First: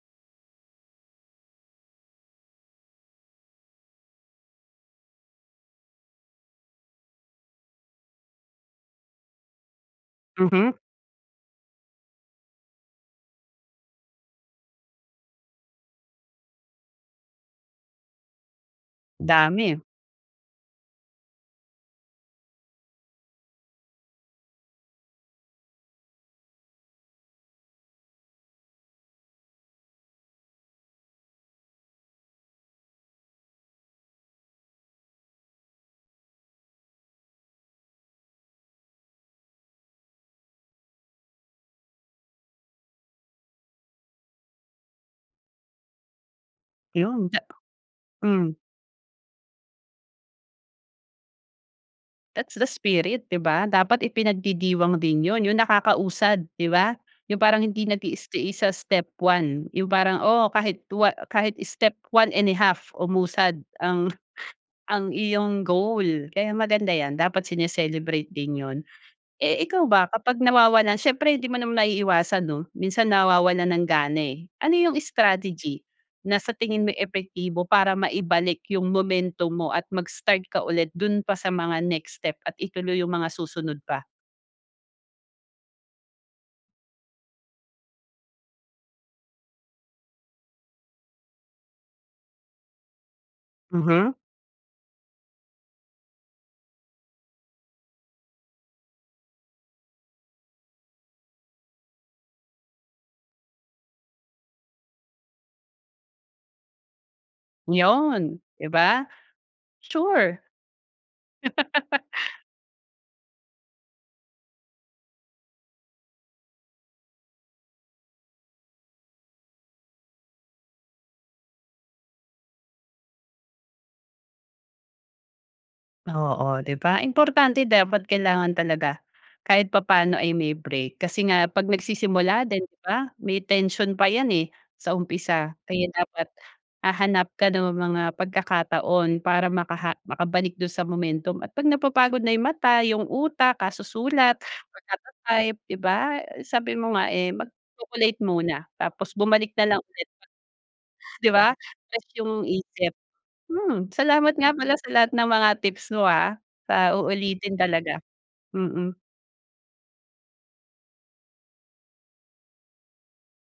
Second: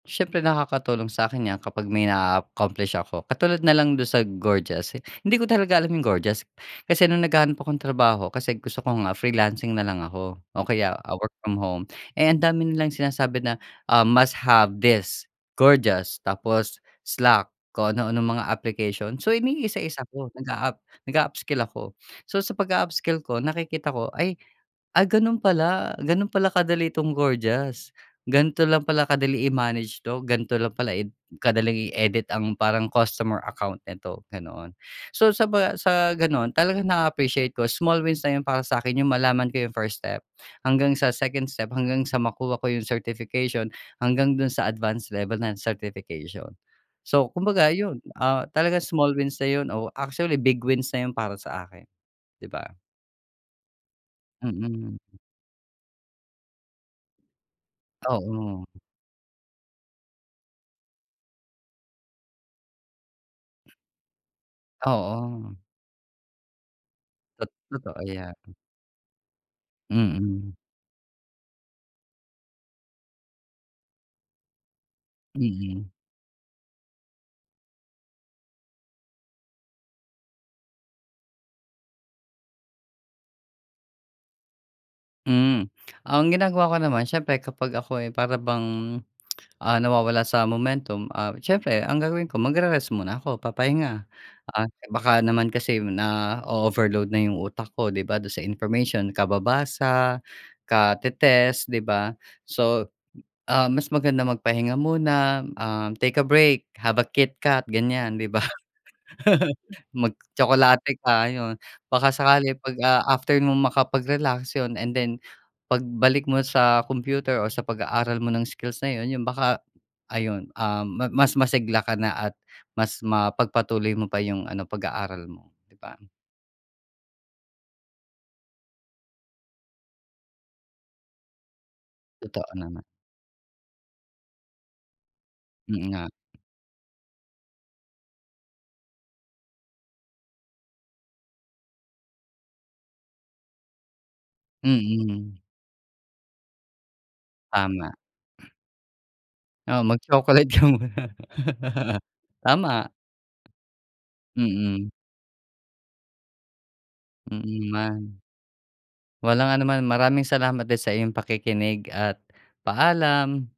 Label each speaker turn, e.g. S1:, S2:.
S1: Siyempre nakakatulong sa'kin yan kapag may naa-accomplish ako, katulad nalang dun sa Gorgias. Hindi ko talaga alam yung Gorgias, kasi nung naghahanap akong trabaho, kasi gusto ko nga freelancing nalang ako, o
S2: Mhm.
S1: kaya, ah, work from home. Eh, ang dami nalang sinasabi na, um, "Must have this Gorgias", tapos slack kung ano-anong mga application. So,
S2: Dami.
S1: inisa-isa ko nag-aap nag-a-upskill ako. So, sa pag-a-upskill ko nakikita ko ay, "Ay ganun pala, ganun pala kadali itong Gorgias. Gan'to lang pala kadali i-manage 'to. Gan'to lang pala i kadaling i-edit ang parang customer account nito," ganoon. So, sa pag, ah, sa gano'n talagang na-appreciate ko small wins na yun para sa'kin yung malaman ko yung first step, hanggang sa second step, hanggang sa makuha ko yung certification, hanggang dun sa advance level ng certification.
S2: 'Yon,
S1: So,
S2: ja
S1: kumbaga yun, ah,
S2: mm.
S1: talagang small wins na yun, oh, actually big wins na yun para sa akin, di
S2: That's the
S1: ba?
S2: spirit, 'di ba? Dapat ipinagdidiwang
S1: Mm.
S2: din yun, yung nakakausad, 'di ba? Yung parang hindi nagi-stay
S1: Oo.
S2: sa step one, yung parang, oo, kahit wa kahit step 1 1/2 umusad ang ang iyong
S1: Oo.
S2: goal kaya maganda yan dapat
S1: Tot totoo
S2: sine-celebrate
S1: 'yan.
S2: din yun. Eh, ikaw ba kapag
S1: Mm.
S2: nawawalan siyempre 'di mo maiiwasan 'no, minsan nawawalan ng gana, eh. Ano yung strategy
S1: Mm.
S2: na sa tingin mo epektibo para maibalik yung momentum mo at mag-start ka ulit dun pa sa mga next step at ituloy yung mga susunod pa?
S1: Mm. Ang ginagawa ko naman, siyempre kapag ako'y para bang, ah, nawawala sa momentum, ah, siyempre ang gagawin ko magre-rest muna ako, papahinga.
S2: Mhm.
S1: Ah, baka naman kasi nao-overload na yung utak ko, 'di ba, dun sa information kababasa, kate-test, 'di ba? So, ah, mas maganda magpahinga muna, um, "Take a break, have a Kitkat," gan'yan, 'di
S2: 'Yun,
S1: ba?
S2: 'di ba? Sure.
S1: Magtsokolate ka, ayon. Baka sakali pag, ah, after mo makapag-relax yun, and then pagbalik mo sa computer, or sa pag-aaral mo ng skills na yun, yun baka, ayun, um, ma mas masigla ka na at mas mapagpatuloy mo pa yung ano pag-aaral mo, 'di ba?
S2: Oo, 'di ba. Importante dapat kailangan talaga kahit papaano ay may break, kasi nga pag nagsisimula
S1: Totoo
S2: din 'di
S1: naman.
S2: ba, may tension pa yan, eh, sa umpisa. Kaya
S1: Mm nga.
S2: dapat hahanap ka ng mga pagkakataon para makaha makabalik dun sa momentum at pag napapagod na yung mata, yung utak, kasusulat,
S1: Mm.
S2: pagkata-type 'di ba? Sabi mo nga, eh,
S1: Tama.
S2: mag-chocolate muna tapos bumalik na lang
S1: Oo,
S2: ulit.
S1: mag-chocolate ka muna.
S2: 'Di ba? Tas yung isip,
S1: Tama.
S2: hmm. Salamat nga pala sa
S1: Mm.
S2: lahat ng mga tips mo, ah, sa uulitin
S1: Mm,
S2: talaga,
S1: man.
S2: mm.
S1: Walang anuman. Maraming salamat din sa iyong pakikinig, at paalam.